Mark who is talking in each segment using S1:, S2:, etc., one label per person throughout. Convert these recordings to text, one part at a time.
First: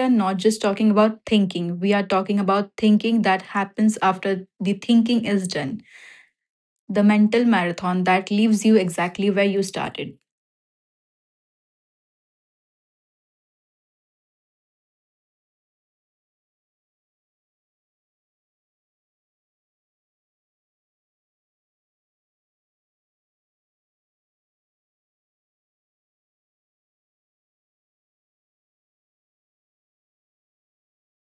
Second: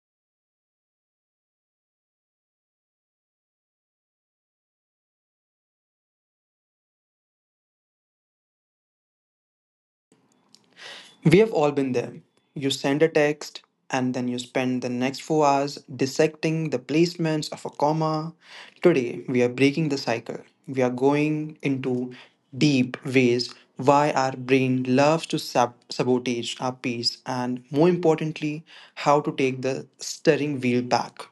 S1: are not just talking about thinking, we are talking about thinking that happens after the thinking is done. The mental marathon that leaves you exactly where you started.
S2: We have all been there. You send a text, and then you spend the next 4 hours dissecting the placements of a comma. Today, we are breaking the cycle. We are going into deep ways why our brain loves to sabotage our peace, and more importantly, how to take the steering wheel back.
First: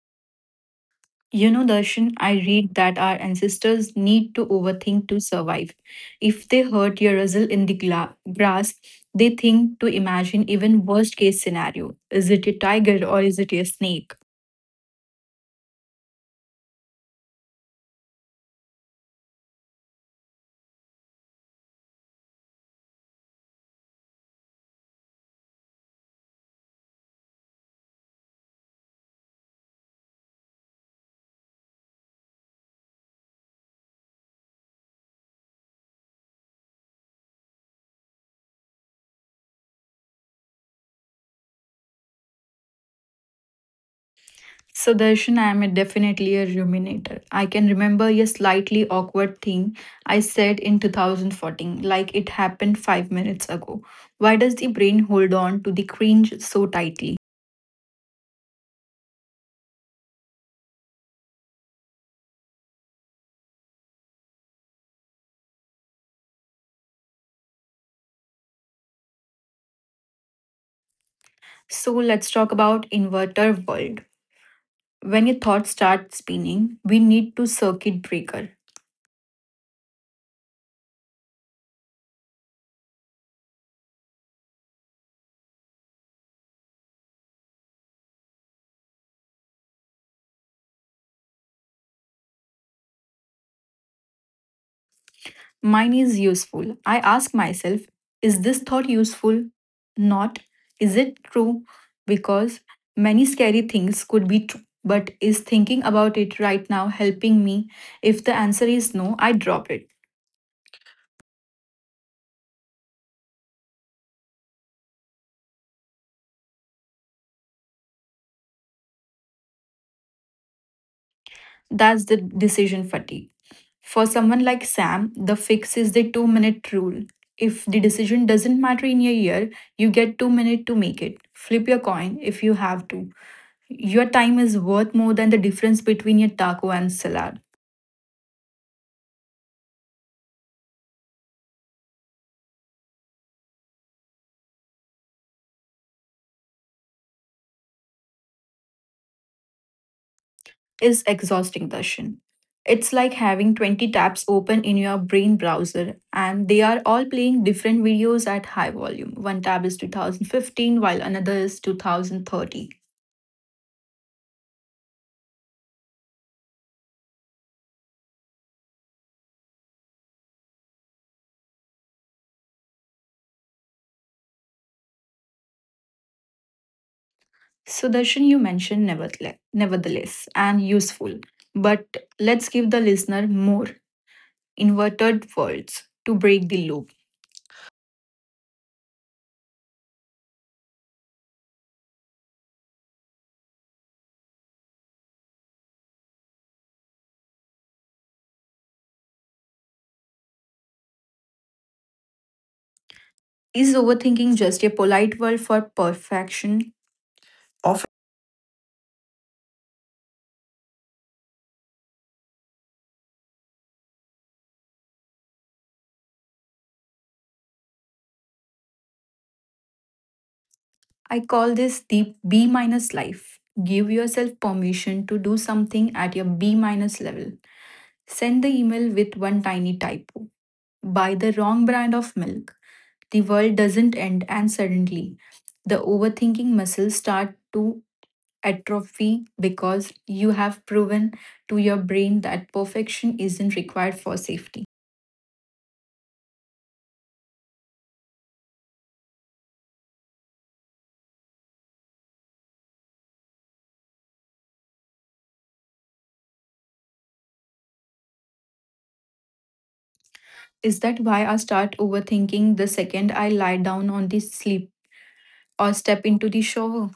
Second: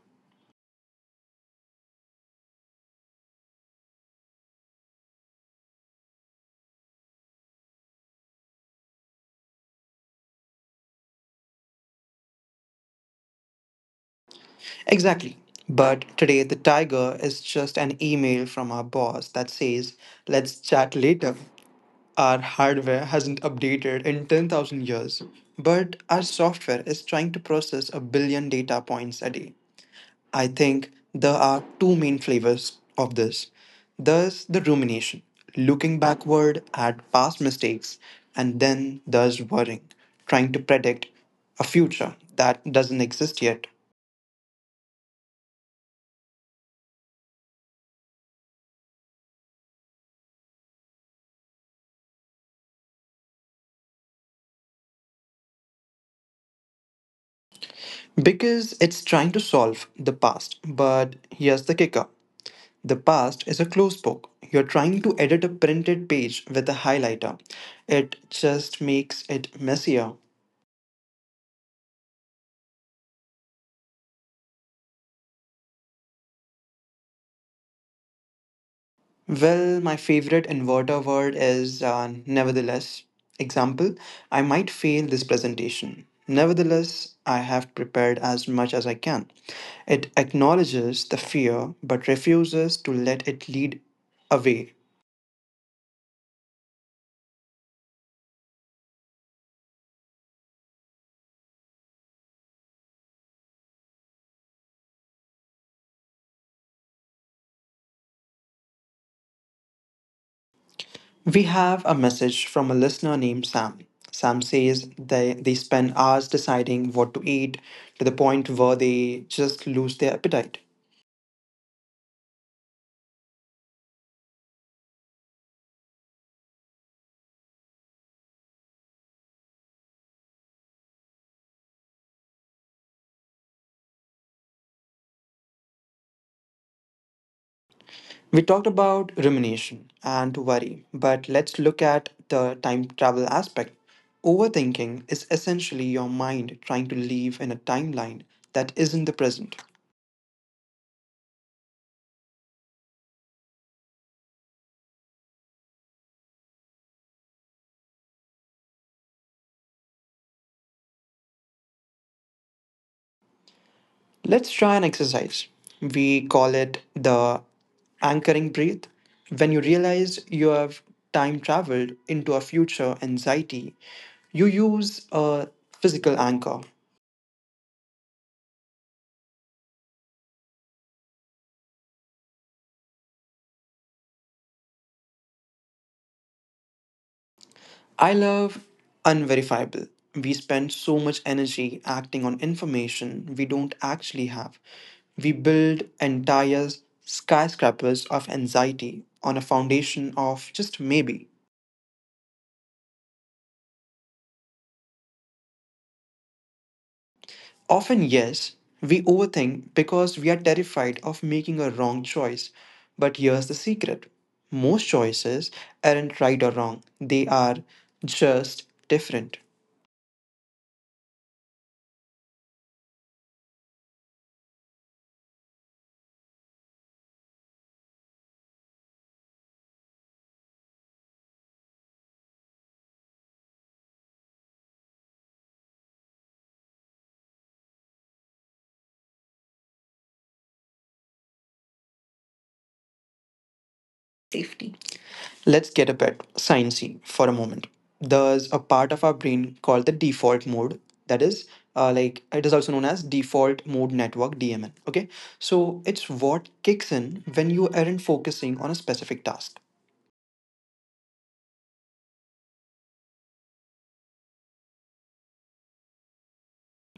S1: You know, Darshan, I read that our ancestors need to overthink to survive. If they hurt your rustle in the grass, they think to imagine even worst case scenario. Is it a tiger or is it a snake?
S2: Exactly. But today, the tiger is just an email from our boss that says, let's chat later. Our hardware hasn't updated in 10,000 years, but our software is trying to process a billion data points a day. I think there are two main flavors of this. There's the rumination, looking backward at past mistakes, and then there's worrying, trying to predict a future that doesn't exist yet.
S1: Sudarshan, I am definitely a ruminator. I can remember a slightly awkward thing I said in 2014, like it happened 5 minutes ago. Why does the brain hold on to the cringe so tightly?
S2: Because it's trying to solve the past, but here's the kicker. The past is a closed book. You're trying to edit a printed page with a highlighter. It just makes it messier.
S1: So let's talk about inverter world. When your thoughts start spinning, we need to circuit breaker.
S2: Well, my favorite inverter word is nevertheless. Example, I might fail this presentation. Nevertheless, I have prepared as much as I can. It acknowledges the fear but refuses to let it lead away.
S1: Mine is useful. I ask myself, is this thought useful? Not, is it true? Because many scary things could be true. But is thinking about it right now helping me? If the answer is no, I drop it.
S2: We have a message from a listener named Sam. Sam says they spend hours deciding what to eat to the point where they just lose their appetite.
S1: That's the decision fatigue. For someone like Sam, the fix is the 2 minute rule. If the decision doesn't matter in a year, you get 2 minutes to make it. Flip your coin if you have to. Your time is worth more than the difference between a taco and salad.
S2: We talked about rumination and worry, but let's look at the time travel aspect. Overthinking is essentially your mind trying to live in a timeline that isn't the present.
S1: Is exhausting, Darshan. It's like having 20 tabs open in your brain browser and they are all playing different videos at high volume. One tab is 2015 while another is 2030.
S2: Let's try an exercise. We call it the anchoring breath. When you realize you have time traveled into a future anxiety, you use a physical anchor.
S1: So, Darshan, you mentioned nevertheless, nevertheless and useful. But let's give the listener more inverted words to break the loop.
S2: I love unverifiable. We spend so much energy acting on information we don't actually have. We build entire skyscrapers of anxiety on a foundation of just maybe.
S1: Is overthinking just a polite word for perfection?
S2: Often, yes, we overthink because we are terrified of making a wrong choice. But here's the secret, most choices aren't right or wrong, they are just different.
S1: I call this the B minus life. Give yourself permission to do something at your B minus level. Send the email with one tiny typo. Buy the wrong brand of milk. The world doesn't end, and suddenly the overthinking muscles start to atrophy because you have proven to your brain that perfection isn't required for safety.
S2: Safety. Let's get a bit sciencey for a moment. There's a part of our brain called the default mode. That is, like, it is also known as default mode network (DMN). Okay, so it's what kicks in when you aren't focusing on a specific task.
S1: Is that why I start overthinking the second I lie down on the sleep or step into the shower?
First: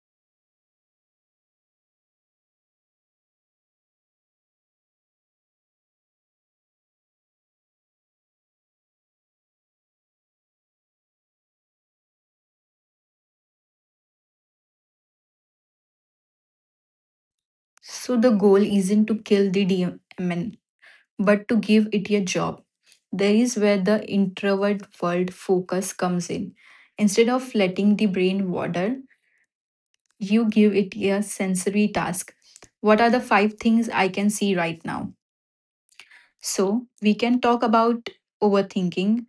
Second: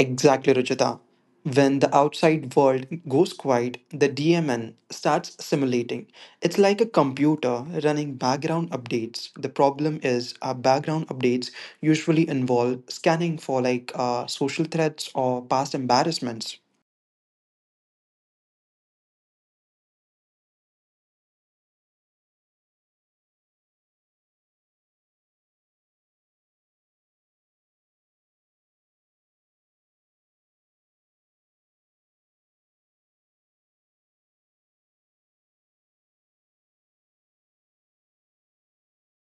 S2: Exactly, Ruchita. When the outside world goes quiet, the DMN starts simulating. It's like a computer running background updates. The problem is, our background updates usually involve scanning for like social threats or past embarrassments.
S1: So the goal isn't to kill the demon, but to give it a job. There is where the introvert world focus comes in. Instead of letting the brain wander, you give it a sensory task. What are the five things I can see right now? So we can talk about overthinking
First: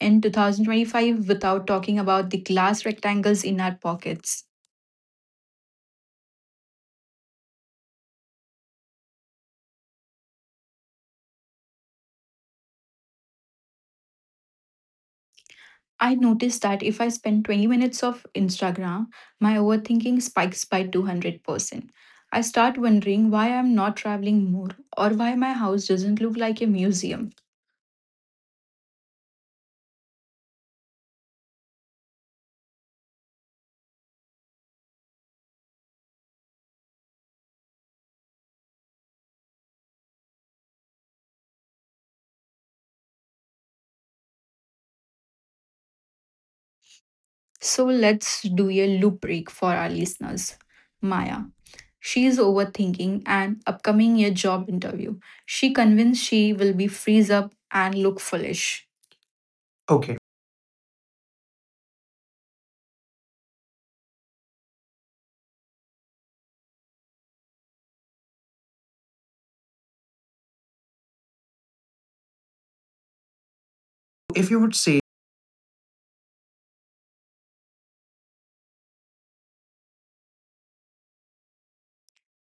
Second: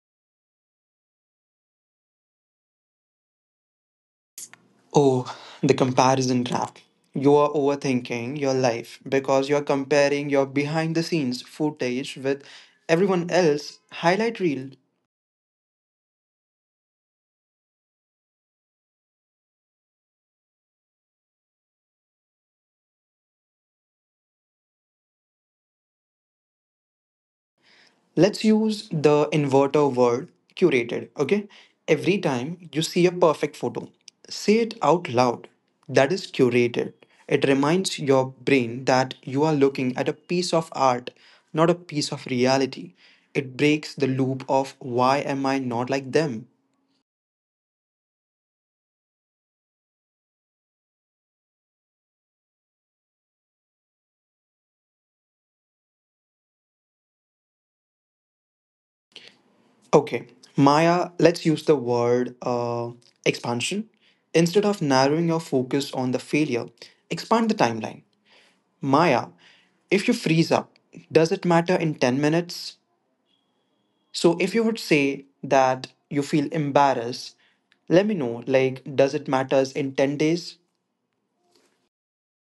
S1: in 2025 without talking about the glass rectangles in our pockets.
S2: Oh, the comparison trap. You are overthinking your life because you're comparing your behind the scenes footage with everyone else highlight reel.
S1: I noticed that if I spend 20 minutes of Instagram, my overthinking spikes by 200%. I start wondering why I'm not traveling more or why my house doesn't look like a museum.
S2: Let's use the inverter word curated, okay? Every time you see a perfect photo, say it out loud. That is curated. It reminds your brain that you are looking at a piece of art, not a piece of reality. It breaks the loop of why am I not like them?
S1: So let's do a loop break for our listeners. Maya. She is overthinking an upcoming year job interview. She convinced she will be freeze up and look foolish. Okay,
S2: Okay, Maya, let's use the word expansion. Instead of narrowing your focus on the failure, expand the timeline. Maya, if you freeze up, does it matter in 10 minutes? So,
S1: if
S2: if
S1: you
S2: you
S1: would
S2: would
S1: say.
S2: say that you feel embarrassed, let me know like, does it matters in 10 days?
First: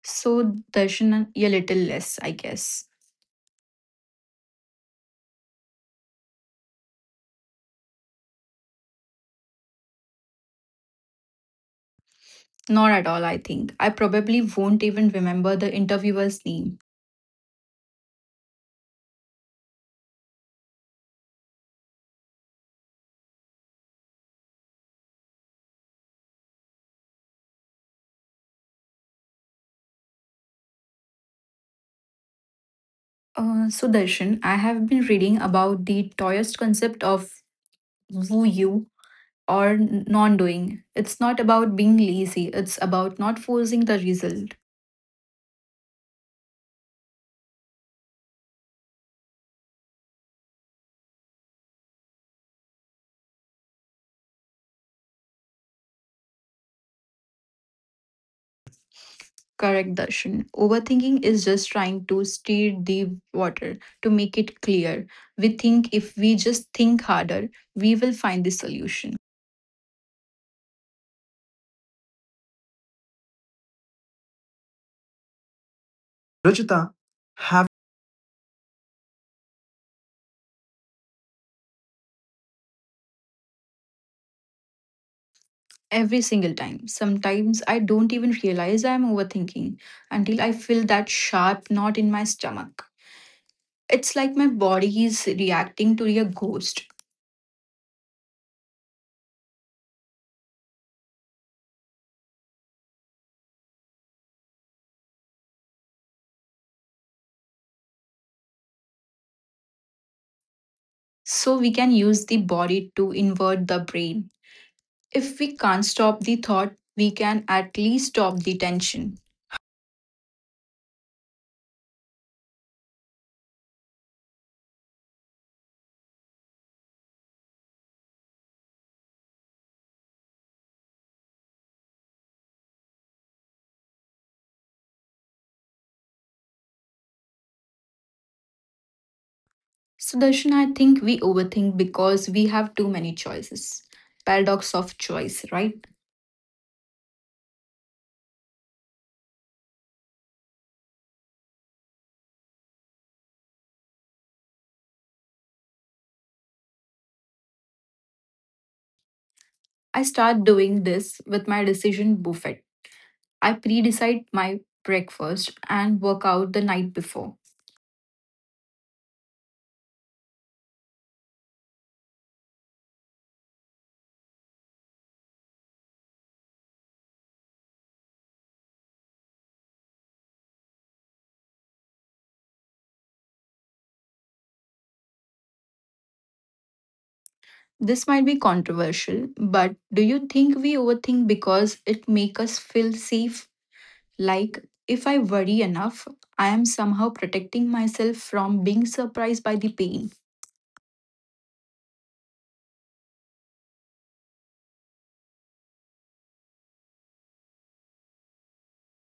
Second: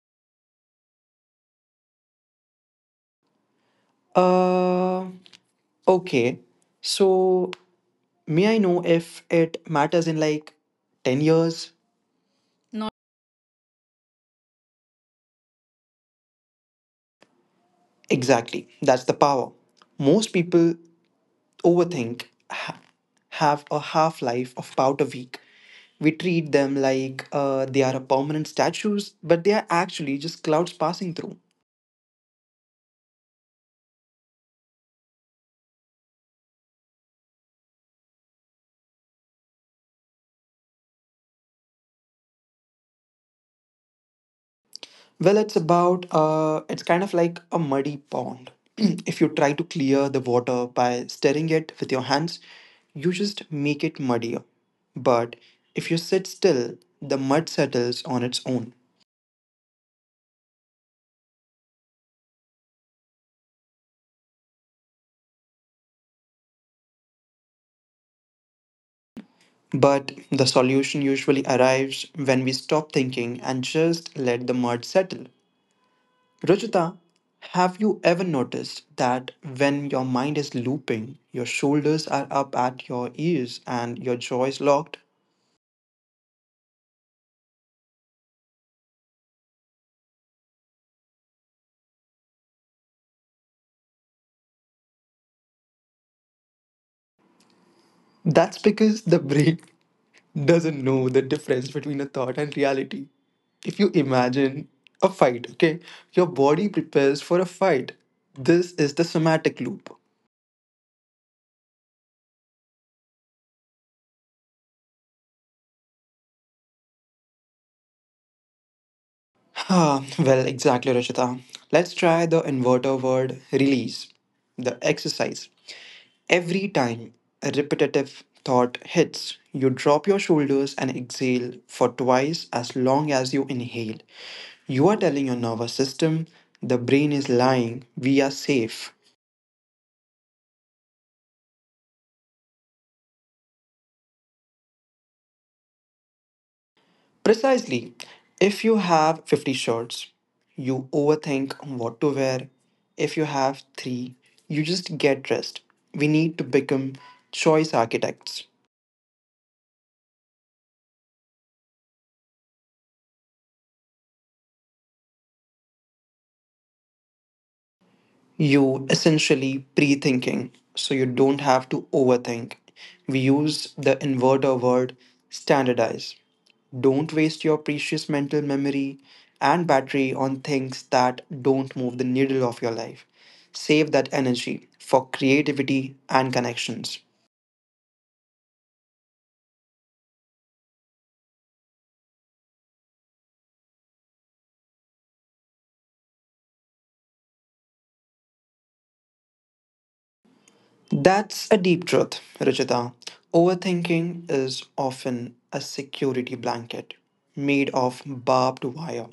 S1: So Darshan, a little less, I guess.
S2: Uh, okay. So, may I know if it matters in like 10 years? Not
S1: Not at all, I think. I probably won't even remember the interviewer's name.
S2: exactly. That's the power. Most people overthink ha- have a half life of about a week. We treat them like they are permanent statues, but they are actually just clouds passing through.
S1: Sudarshan, I have been reading about the Taoist concept of wu you or non doing. It's not about being lazy, it's about not forcing the result.
S2: Well, it's about, it's kind of like a muddy pond. If you try to clear the water by stirring it with your hands, you just make it muddier. But if you sit still, the mud settles on its own.
S1: Correct, Darshan. Overthinking is just trying to stir the water to make it clear. We think if we just think harder, we will find the solution.
S2: But the solution usually arrives when we stop thinking and just let the mud settle.
S1: Rajita,
S2: Rajita,
S1: have.
S2: have you ever noticed that when your mind is looping, your shoulders are up at your ears and your jaw is locked?
S1: Every single time. Sometimes I don't even realize I'm overthinking until I feel that sharp knot in my stomach. It's like my body is reacting to a ghost.
S2: That's because the brain doesn't know the difference between a thought and reality. If you imagine a fight, okay, your body prepares for a fight. This is the somatic loop.
S1: So we can use the body to invert the brain. If we can't stop the thought, we can at least stop the tension.
S2: Ah, well, exactly, Rajita. Let's try the inverter word release, the exercise. Every time a repetitive thought hits, you drop your shoulders and exhale for twice as long as you inhale. You are telling your nervous system, the brain is lying, we are safe.
S1: So Sudarshan, I think we overthink because we have too many choices. Paradox of choice, right?
S2: Precisely, if you have 50 shirts, you overthink what to wear. If you have three, you just get dressed. We need to become choice architects.
S1: I start doing this with my decision buffet. I pre decide my breakfast and work out the night before.
S2: You essentially pre-thinking, so you don't have to overthink. We use the inverter word standardize. Don't waste your precious mental memory and battery on things that don't move the needle of your life. Save that energy for creativity and connections.
S1: This might be controversial, but do you think we overthink because it makes us feel safe? Like, if I worry enough, I am somehow protecting myself from being surprised by the pain.
S2: That's a deep truth, Rajita. Overthinking is often a security blanket made of barbed wire.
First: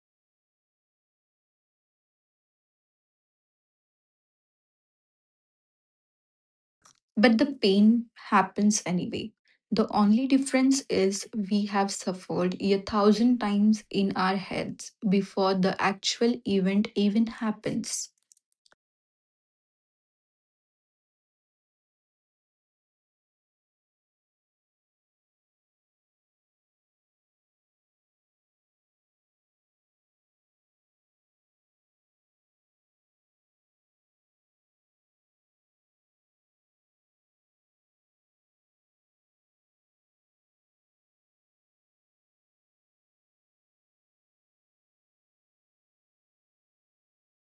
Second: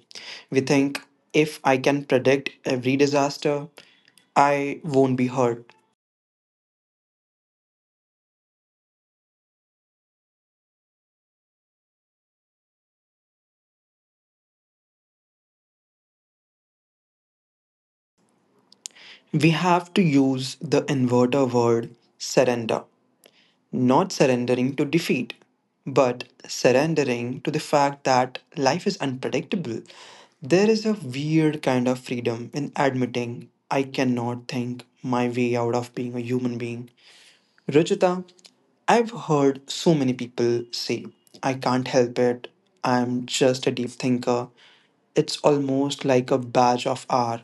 S2: We think, if I can predict every disaster, I won't be hurt.
S1: But the pain happens anyway. The only difference is we have suffered a thousand times in our heads before the actual event even happens.
S2: We have to use the inverter word surrender. Not surrendering to defeat, but surrendering to the fact that life is unpredictable. There is a weird kind of freedom in admitting I cannot think my way out of being a human being. Ruchita, I've heard so many people say, I can't help it, I'm just a deep thinker. It's almost like a badge of honor.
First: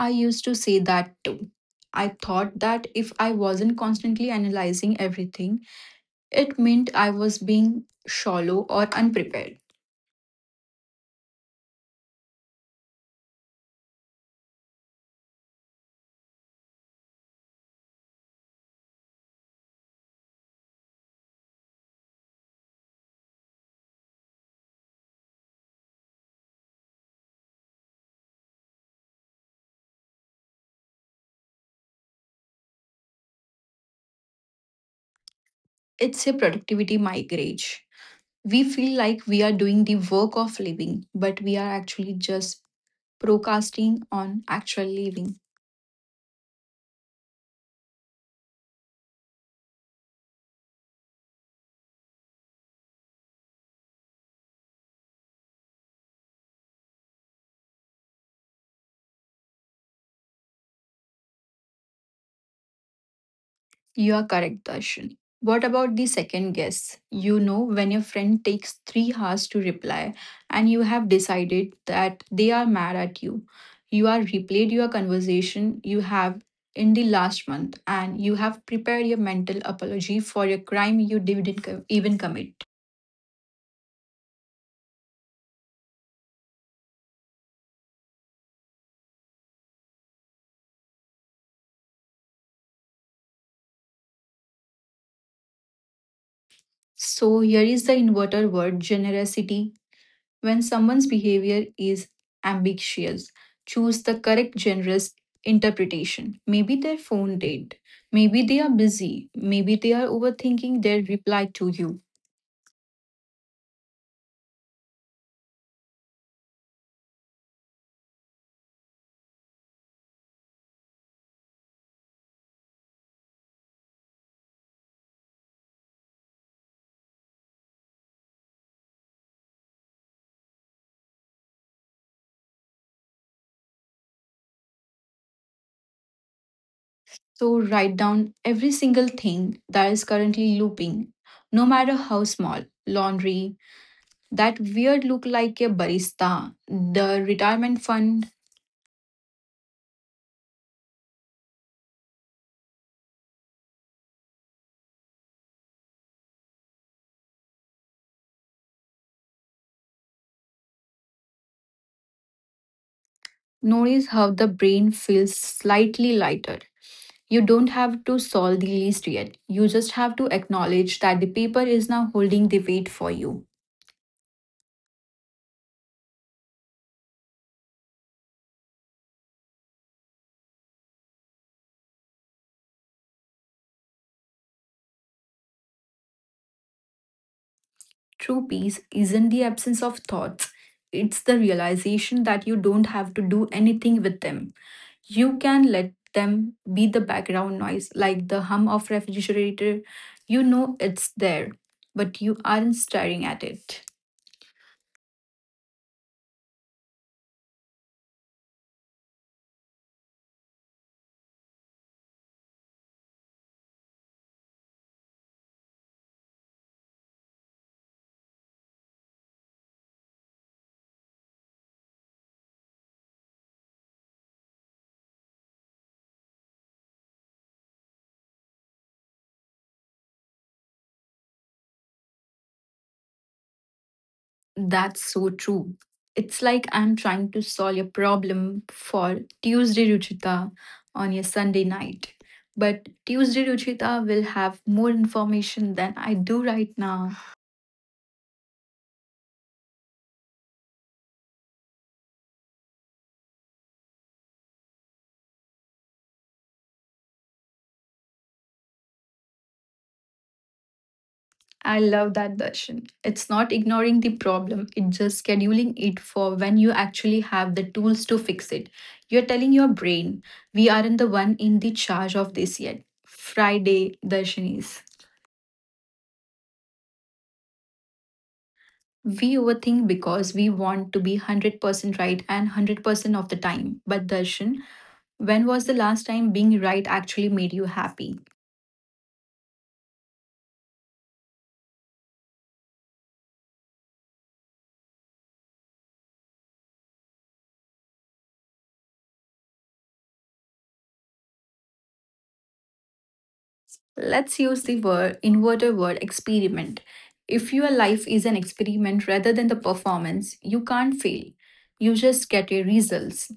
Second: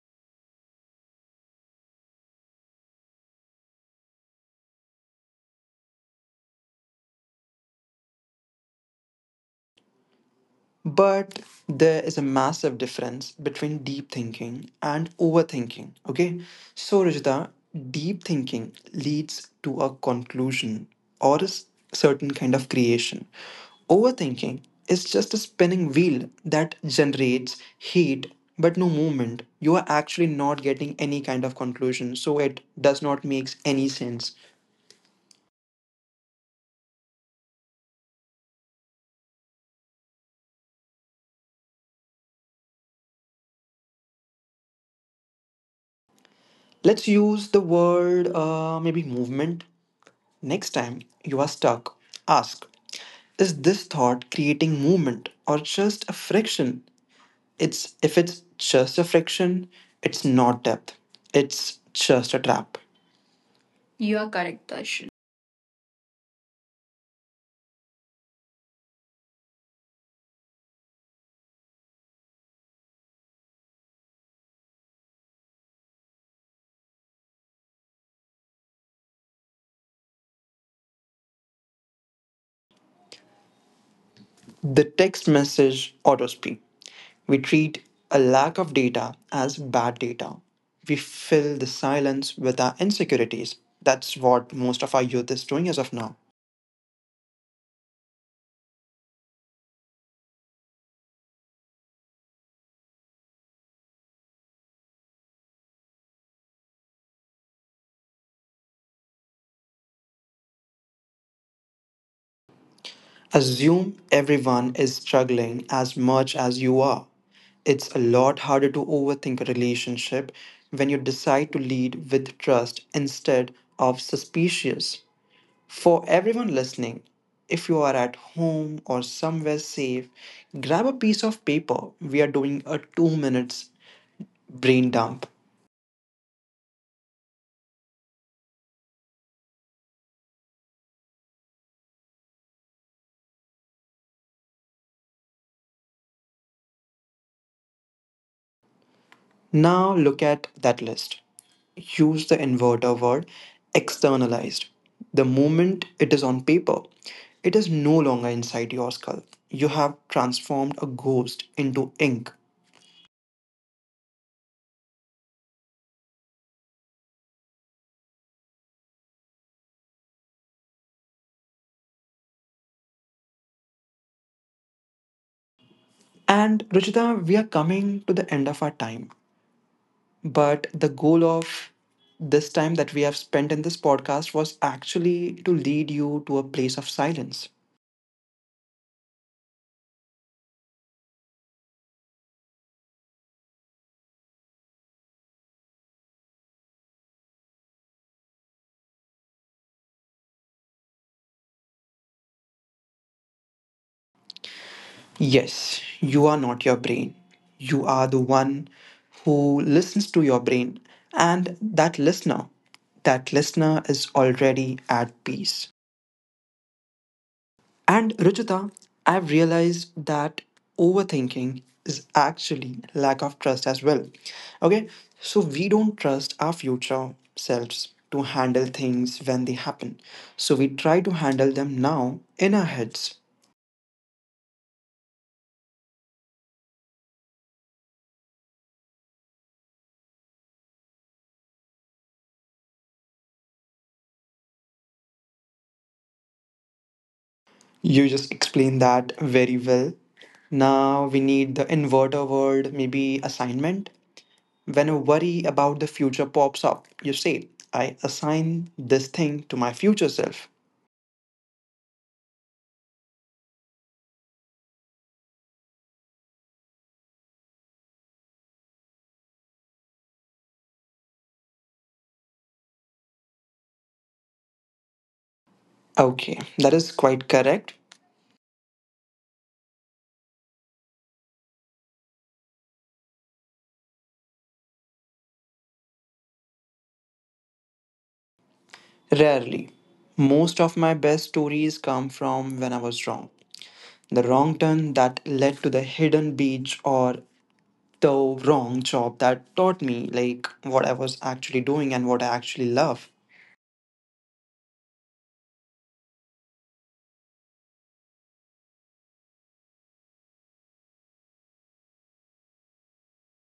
S1: I used to say that too. I thought that if I wasn't constantly analyzing everything, it meant I was being shallow or unprepared.
S2: But there is a massive difference between deep thinking and overthinking. Okay. So, Rajita, deep thinking leads to a conclusion or a certain kind of creation. Overthinking is just a spinning wheel that generates heat but no movement. You are actually not getting any kind of conclusion. So, it does not make any sense.
S1: It's a productivity migraine. We feel like we are doing the work of living, but we are actually just procrastinating on actual living.
S2: Let's use the word maybe movement. Next time you are stuck, ask, is this thought creating movement or just a friction? It's if it's just a friction, it's not depth. It's just a trap.
S1: You
S2: You
S1: are
S2: are
S1: correct,
S2: correct, Darshan.
S1: Darshan. What about the second guess? You know, when your friend takes 3 hours to reply and you have decided that they are mad at you, you are replayed your conversation you have in the last month and you have prepared your mental apology for a crime you didn't even commit.
S2: The text message auto-speak. We treat a lack of data as bad data. We fill the silence with our insecurities. That's what most of our youth is doing as of now.
S1: So, here is the inverted word generosity. When someone's behavior is ambiguous, choose the correct generous interpretation. Maybe their phone did. Maybe they are busy. Maybe they are overthinking their reply to you.
S2: Assume everyone is struggling as much as you are. It's a lot harder to overthink a relationship when you decide to lead with trust instead of suspicious. For everyone listening, if you are at home or somewhere safe, grab a piece of paper. We are doing a 2 minute minutes brain dump.
S1: So write down every single thing that is currently looping, no matter how small. Laundry, that weird look like a barista, the retirement fund.
S2: Now look at that list. Use the inverter word externalized. The moment it is on paper, it is no longer inside your skull. You have transformed a ghost into ink.
S1: Notice how the brain feels slightly lighter. You don't have to solve the list yet. You just have to acknowledge that the paper is now holding the weight for you.
S2: And Ruchita, we are coming to the end of our time, but the goal of this time that we have spent in this podcast was actually to lead you to a place of silence.
S1: True peace isn't the absence of thoughts, it's the realization that you don't have to do anything with them. You can let them be the background noise, like the hum of refrigerator. You know it's there, but you aren't staring at it.
S2: Yes, you are not your brain. You are the one who listens to your brain, and that listener is already at peace. And Ruchita, I've realized that overthinking is actually lack of trust as well. Okay, so we don't trust our future selves to handle things when they happen. So we try to handle them now in our heads.
S1: That's so true. It's like I'm trying to solve your problem for Tuesday Ruchita on your Sunday night. But Tuesday Ruchita will have more information than I do right now.
S2: You just explained that very well. Now we need the inverter word, maybe assignment. When a worry about the future pops up, you say, I assign this thing to my future self.
S1: I love that Darshan. It's not ignoring the problem, it's just scheduling it for when you actually have the tools to fix it. You're telling your brain, we aren't the one in the charge of this yet. Friday, Darshan is.
S2: Okay, that is quite correct.
S1: We overthink because we want to be 100% right and 100% of the time. But Darshan, when was the last time being right actually made you happy?
S2: Rarely. Most of my best stories come from when I was wrong. The wrong turn that led to the hidden beach, or the wrong job that taught me like what I was actually doing and what I actually love.
S1: Let's use the word inverted word experiment. If your life is an experiment rather than the performance, you can't fail. You just get your results.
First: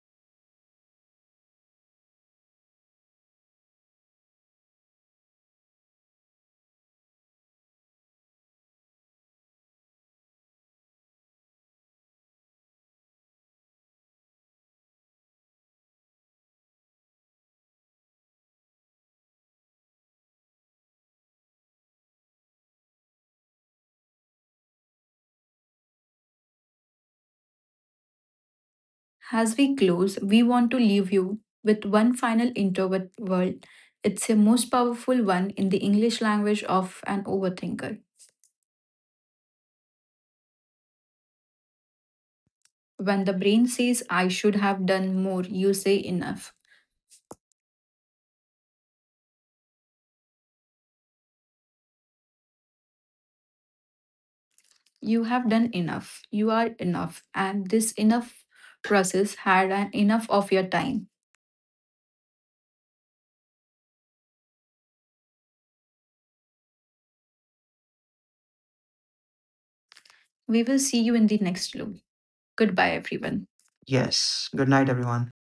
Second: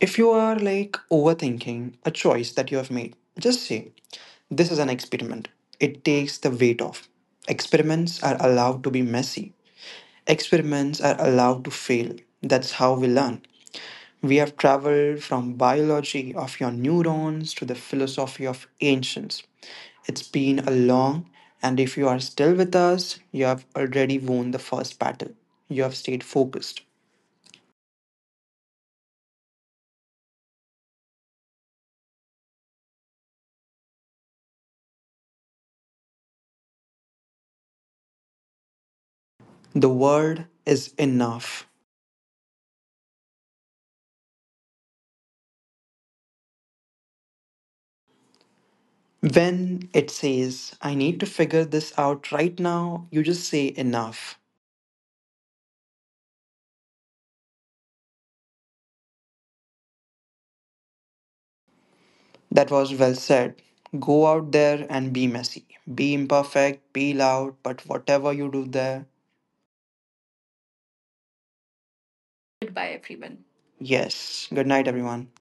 S2: If you are like overthinking a choice that you have made, just say this is an experiment. It takes the weight off. Experiments are allowed to be messy. Experiments are allowed to fail. That's how we learn. We have traveled from biology of your neurons to the philosophy of ancients. It's been a long, and if you are still with us, you have already won the first battle. You have stayed focused.
S1: As we close, we want to leave you with one final introvert word. It's a most powerful one in the English language of an overthinker.
S2: The word is enough.
S1: When the brain says, I should have done more, you say enough.
S2: When it says, I need to figure this out right now, you just say enough.
S1: You have done enough. You are enough. And this enough process had an enough of your time.
S2: That was well said. Go out there and be messy. Be imperfect, be loud, but whatever you do there,
S1: We will see you in the next loop.
S2: goodbye,
S1: Goodbye,
S2: everyone.
S1: everyone.
S2: Yes.
S1: Yes.
S2: Good
S1: Good
S2: night,
S1: night,
S2: everyone.
S1: everyone.